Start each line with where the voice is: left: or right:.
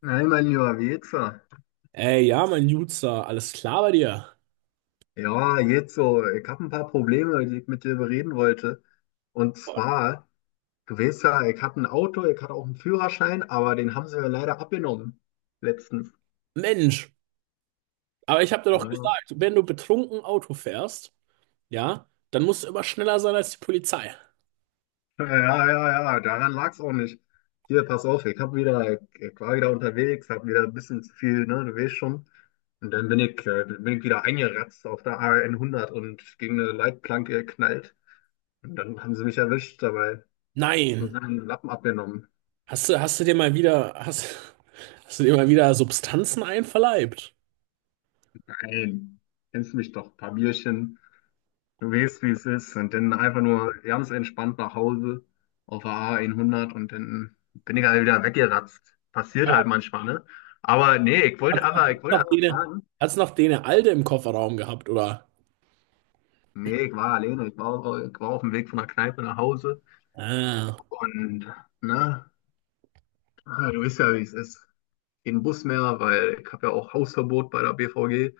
left: Nein, mein lieber Jetzer.
right: Ey, ja, mein Jutzer, alles klar bei dir?
left: Ja, jetzt so, ich habe ein paar Probleme, die ich mit dir bereden wollte. Und zwar, du weißt ja, ich habe ein Auto, ich hatte auch einen Führerschein, aber den haben sie mir leider abgenommen letztens.
right: Mensch, aber ich hab dir doch
left: Ja,
right: gesagt, wenn du betrunken Auto fährst, ja, dann musst du immer schneller sein als die Polizei.
left: ja, ja, ja, daran lag es auch nicht. Hier, pass auf, ich war wieder unterwegs, hab wieder ein bisschen zu viel, ne, du weißt schon. Und dann bin ich wieder eingeratzt auf der A 100 und gegen eine Leitplanke geknallt. Und dann haben sie mich erwischt dabei und
right: Nein,
left: haben den Lappen abgenommen.
right: hast du, hast du dir mal wieder, hast, hast du dir mal wieder Substanzen einverleibt?
left: Ey, kennst mich doch, paar Bierchen, du weißt, wie es ist. Und dann einfach nur ganz entspannt nach Hause auf der A100 und dann bin ich halt wieder weggeratzt. Passiert
right: Ja,
left: halt manchmal, ne? Aber nee,
right: hat's noch, hat's
left: ich wollte
right: noch
left: einfach
right: dene,
left: fragen.
right: hat's noch dene Alte im Kofferraum gehabt, oder?
left: Nee, ich war alleine, ich war auf dem Weg von der Kneipe nach Hause
right: Ah,
left: und, ne, du weißt ja, wie es ist. Kein Bus mehr, weil ich habe ja auch Hausverbot bei der BVG,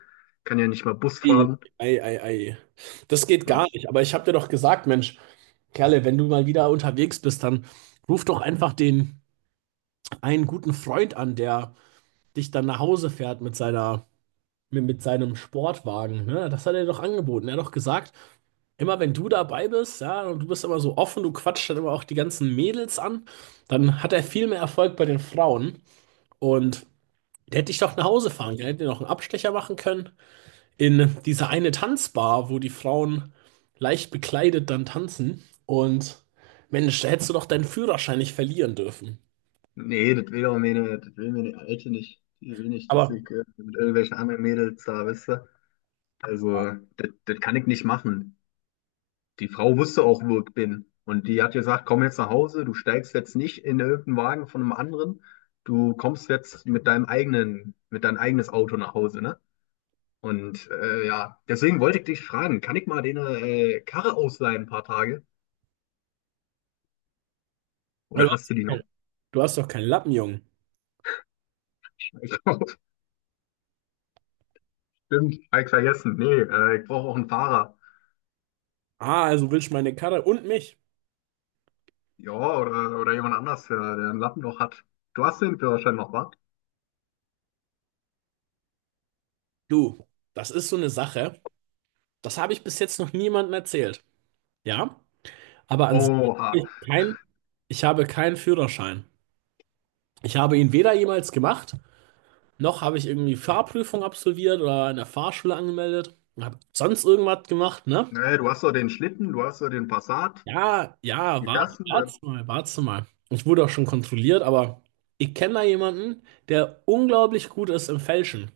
left: kann ja nicht mal Bus
right: ei,
left: fahren.
right: ei, ei, ei. Das geht gar nicht, aber ich hab dir doch gesagt, Mensch, Kerle, wenn du mal wieder unterwegs bist, dann ruf doch einfach den. Einen guten Freund an, der dich dann nach Hause fährt mit mit seinem Sportwagen. Ne? Das hat er doch angeboten. Er hat doch gesagt, immer wenn du dabei bist, ja, und du bist immer so offen, du quatschst dann immer auch die ganzen Mädels an, dann hat er viel mehr Erfolg bei den Frauen. Und der hätte dich doch nach Hause fahren können, hätte dir noch einen Abstecher machen können in diese eine Tanzbar, wo die Frauen leicht bekleidet dann tanzen. Und Mensch, da hättest du doch deinen Führerschein nicht verlieren dürfen.
left: Nee, das will meine Alte nicht. Die will nicht, dass
right: Aber
left: ich mit irgendwelchen anderen Mädels da, weißt du? Also, das kann ich nicht machen. Die Frau wusste auch, wo ich bin. Und die hat gesagt, komm jetzt nach Hause, du steigst jetzt nicht in irgendeinen Wagen von einem anderen. Du kommst jetzt mit deinem eigenes Auto nach Hause, ne? Und ja, deswegen wollte ich dich fragen, kann ich mal deine Karre ausleihen ein paar Tage?
right: weil
left: Oder
right: du
left: hast
right: hast
left: du die noch?
right: du hast doch keinen Lappen, Junge.
left: Ich glaub, stimmt, hab ich vergessen. Nee, ich brauche auch einen Fahrer.
right: Ah, also willst du meine Karre und mich?
left: Ja, oder jemand anders, der ein Lappenloch hat. Du hast den Führerschein noch, wa?
right: Du, das ist so eine Sache. Das habe ich bis jetzt noch niemandem erzählt. Ja, aber an sich
left: Oha.
right: habe ich kein, ich habe keinen Führerschein. Ich habe ihn weder jemals gemacht, noch habe ich irgendwie Fahrprüfung absolviert oder in der Fahrschule angemeldet und habe sonst irgendwas gemacht, ne?
left: Nee, du hast doch den Schlitten, du hast doch den Passat.
right: Ja, ja,
left: Wie fährst du denn?
right: warte mal. Ich wurde auch schon kontrolliert, aber ich kenne da jemanden, der unglaublich gut ist im Fälschen.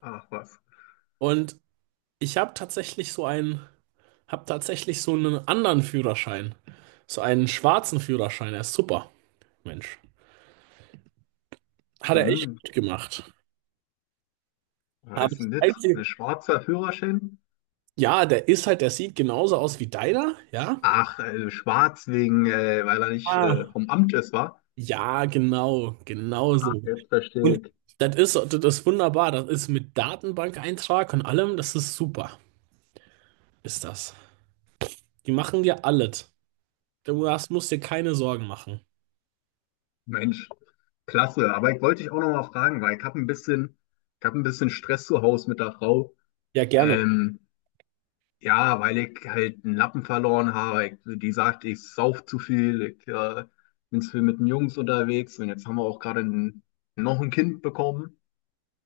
left: Ach, was?
right: Und ich habe habe tatsächlich so einen anderen Führerschein. So einen schwarzen Führerschein. Er ist super, Mensch. Hat er echt
left: Hm,
right: gut gemacht.
left: war
right: Aber
left: das
right: das
left: ein Lit?
right: Einzige,
left: Ein schwarzer Führerschein?
right: ja, der sieht genauso aus wie deiner, ja?
left: Ach, schwarz wegen, weil er nicht
right: Ah.
left: vom Amt ist, war.
right: Ja, genau, genau so.
left: Jetzt verstehe
right: Und
left: ich.
right: das ist wunderbar. Das ist mit Datenbankeintrag und allem, das ist super, ist das. Die machen dir alles. Musst dir keine Sorgen machen.
left: Mensch, klasse. Aber ich wollte dich auch noch mal fragen, weil ich hab ein bisschen Stress zu Hause mit der Frau.
right: Ja, gerne.
left: Ähm, Ja, weil ich halt einen Lappen verloren habe. Die sagt, ich sauf zu viel, ich bin zu viel mit den Jungs unterwegs und jetzt haben wir auch gerade noch ein Kind bekommen.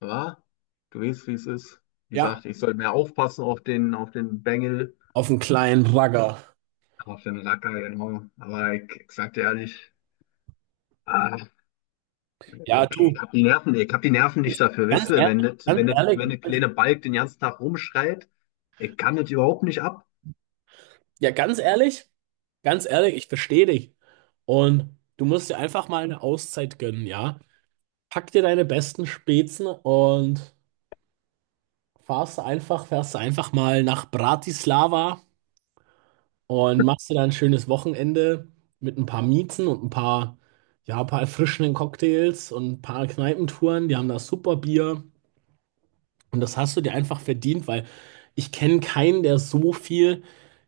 left: Ja, du weißt, wie es ist. Die
right: Ja,
left: sagt, ich soll mehr aufpassen auf den Bengel,
right: auf einen kleinen Bagger.
left: auf den Racker, genau. Aber ich sag dir ehrlich, ah,
right: Ja,
left: ich,
right: du.
left: ich hab die Nerven, ich hab die Nerven nicht dafür, weißt
right: Ganz
left: du, wenn
right: ehrlich, ganz ehrlich,
left: wenn der kleine Balk den ganzen Tag rumschreit, ich kann das überhaupt nicht ab.
right: ja, ganz ehrlich, ganz ehrlich, ich verstehe dich. Und du musst dir einfach mal eine Auszeit gönnen, ja? Pack dir deine besten Spezen und fährst einfach mal nach Bratislava und machst dir dann ein schönes Wochenende mit ein paar Miezen und ein paar, ja, ein paar erfrischenden Cocktails und ein paar Kneipentouren. Die haben da super Bier. Und das hast du dir einfach verdient, weil ich kenne keinen,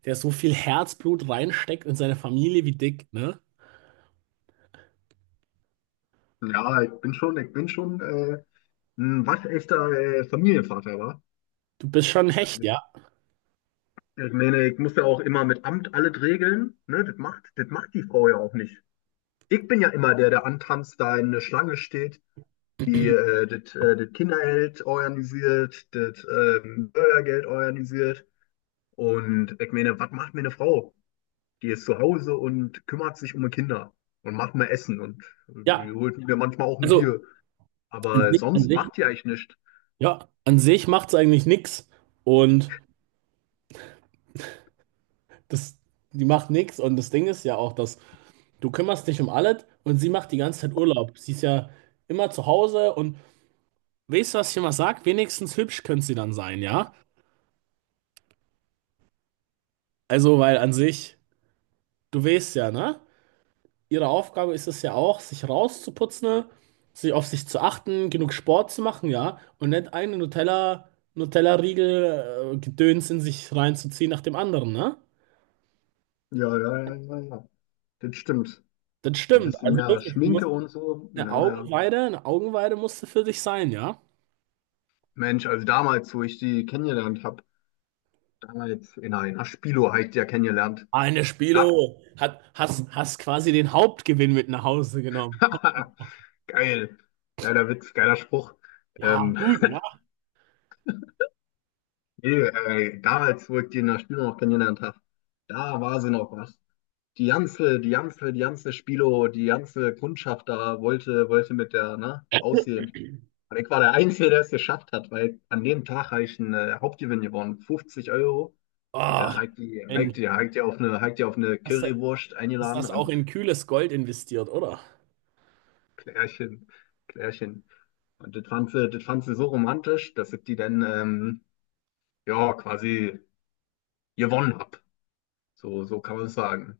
right: der so viel Herzblut reinsteckt in seine Familie wie Dick, ne?
left: Ja, ich bin schon, ich bin schon. Ein waschechter Familienvater war.
right: Du bist schon ein Hecht, ja?
left: Ich meine, ich muss ja auch immer mit Amt alles regeln. Ne? Das macht die Frau ja auch nicht. Ich bin ja immer der, der antanzt, da in der Schlange steht, die das das Kindergeld organisiert, das Bürgergeld organisiert. Und ich meine, was macht mir eine Frau? Die ist zu Hause und kümmert sich um die Kinder und macht mir Essen und
right: Ja,
left: die holt mir manchmal auch ein
right: also
left: Bier.
right: an
left: Aber
right: sich, an
left: sonst
right: sich,
left: macht die eigentlich nichts.
right: ja, an sich macht's eigentlich nix und das, die macht nix und das Ding ist ja auch, dass du kümmerst dich um alles und sie macht die ganze Zeit Urlaub. Sie ist ja immer zu Hause und weißt du, was ich immer sag? Wenigstens hübsch könnte sie dann sein, ja? Also, weil an sich, du weißt ja, ne? Ihre Aufgabe ist es ja auch, sich rauszuputzen, sich auf sich zu achten, genug Sport zu machen, ja, und nicht einen Nutella-Riegel, Gedöns in sich reinzuziehen nach dem anderen, ne?
left: Ja, ja, ja, ja, ja. Das stimmt.
right: Das
left: Ein
right: stimmt.
left: bisschen
right: Also
left: mehr
right: wirklich, du musst
left: Schminke und so. Ja, ja.
right: Eine Augenweide musste für dich sein, ja?
left: Mensch, also damals, wo ich die kennengelernt habe, damals in einer Spilo habe ich die ja kennengelernt.
right: Eine
left: Ja.
right: Spilo hat, hast, hast quasi den Hauptgewinn mit nach Hause genommen.
left: Geil. Geiler Witz, geiler Spruch.
right: Ja,
left: Ähm,
right: gut, ne?
left: nee, damals, wo ich die in der Spilo noch kennengelernt habe, da war sie noch was. Die ganze Spilo, die ganze Kundschaft da wollte mit der, ne, aussehen. Und ich war der Einzige, der es geschafft hat, weil an dem Tag habe ich einen Hauptgewinn gewonnen, 50 Euro. Und
right: Oh,
left: dann
right: Mensch,
left: hat die auf eine
right: hast du
left: Currywurst
right: hast
left: eingeladen
right: das auch in
left: und.
right: kühles Gold investiert, oder?
left: Klärchen, Klärchen. Und das fand sie so romantisch, dass ich die dann, ja, quasi gewonnen habe. So, so kann man es sagen.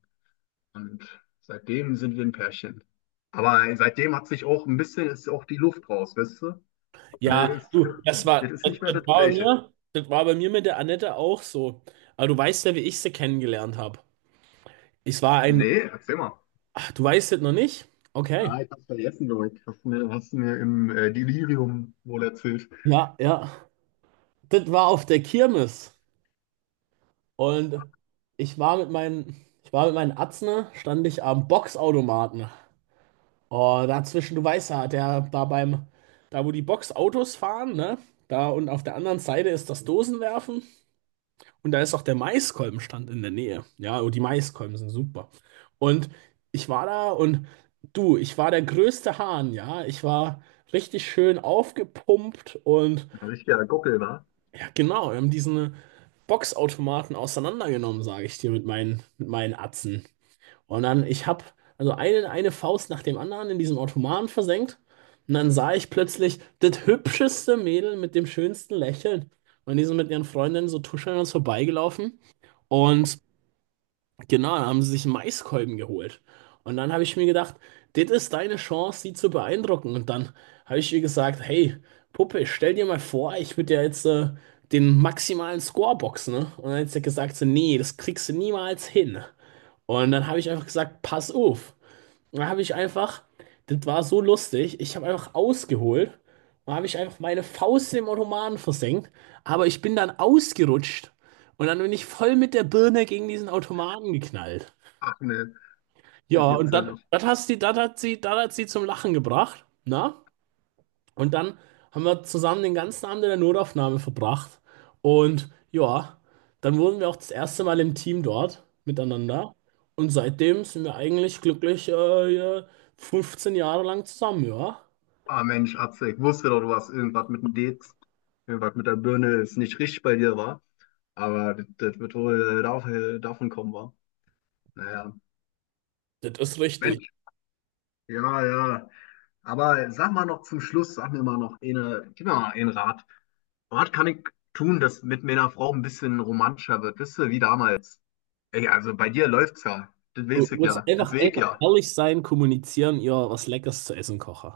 left: Und seitdem sind wir ein Pärchen. Aber seitdem hat sich auch ein bisschen, ist auch die Luft raus, weißt du? Das
right: Ja,
left: ist,
right: du,
left: das ist nicht mehr
right: das
left: das
right: war bei
left: Gleiche.
right: mir, das war bei mir mit der Annette auch so. Aber du weißt ja, wie ich sie kennengelernt habe. Ich war ein,
left: Nee, erzähl mal.
right: ach, du weißt das noch nicht? Okay.
left: Ah, ich hab's vergessen, glaube ich. Hast du mir im Delirium wohl erzählt.
right: Ja, ja. Das war auf der Kirmes. Und ich war mit meinen, ich war mit meinen Atzen, stand ich am Boxautomaten. Oh, dazwischen, du weißt ja, der da beim, da wo die Boxautos fahren, ne? Da und auf der anderen Seite ist das Dosenwerfen. Und da ist auch der Maiskolbenstand in der Nähe. Ja, und die Maiskolben sind super. Und ich war da und du, ich war der größte Hahn, ja. Ich war richtig schön aufgepumpt und
left: Ein richtiger Gockel war.
right: ja, genau, wir haben diesen Boxautomaten auseinandergenommen, sage ich dir, mit meinen Atzen. Und dann, ich habe also eine Faust nach dem anderen in diesen Automaten versenkt. Und dann sah ich plötzlich das hübscheste Mädel mit dem schönsten Lächeln. Und die sind mit ihren Freundinnen so tuschelnd an uns vorbeigelaufen. Und genau, dann haben sie sich einen Maiskolben geholt. Und dann habe ich mir gedacht, das ist deine Chance, sie zu beeindrucken. Und dann habe ich ihr gesagt, hey, Puppe, stell dir mal vor, ich würde dir jetzt den maximalen Score boxen, ne? Und dann hat sie gesagt, so, nee, das kriegst du niemals hin. Und dann habe ich einfach gesagt, pass auf. Da habe ich einfach, das war so lustig, ich habe einfach ausgeholt und habe ich einfach meine Faust im Ottomanen versenkt, aber ich bin dann ausgerutscht und dann bin ich voll mit der Birne gegen diesen Automaten geknallt.
left: Ach ne, das
right: Ja,
left: gibt's
right: und
left: ja
right: das
left: nicht.
right: das hat sie, das hat sie, das hat sie zum Lachen gebracht, na? Und dann haben wir zusammen den ganzen Abend in der Notaufnahme verbracht. Und ja, dann wurden wir auch das erste Mal im Team dort miteinander. Und seitdem sind wir eigentlich glücklich 15 Jahre lang zusammen, ja.
left: Ah Mensch, Atze, ich wusste doch, du hast irgendwas mit der Birne ist nicht richtig bei dir, war. Aber das wird wohl davon kommen, war. Naja.
right: Das ist richtig.
left: Mensch, ja, ja. Aber sag mal noch zum Schluss, sag mir mal noch eine, gib mir mal einen Rat. Was kann ich tun, dass mit meiner Frau ein bisschen romantischer wird? Wisst ihr, wie damals? Ey, also bei dir läuft's ja. Das
right: Du
left: weiß ich
right: musst
left: ja. Das
right: einfach,
left: sehe ich
right: einfach
left: ja.
right: ehrlich sein, kommunizieren, ihr was Leckeres zu essen kochen.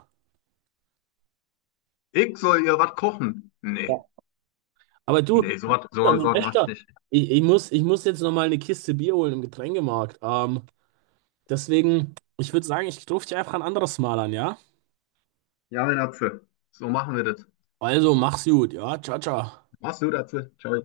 left: Ich soll ihr was kochen. Nee.
right: Ja. Aber du,
left: Nee, so
right: Mein
left: was mach ich
right: Bester,
left: nicht.
right: ich muss jetzt nochmal eine Kiste Bier holen im Getränkemarkt. Deswegen, ich würde sagen, ich rufe dich einfach ein anderes Mal an, ja?
left: Ja, meine Atze. So machen wir das.
right: Also, mach's gut, ja, ciao, ciao.
left: Machst du, Atze. Ciao.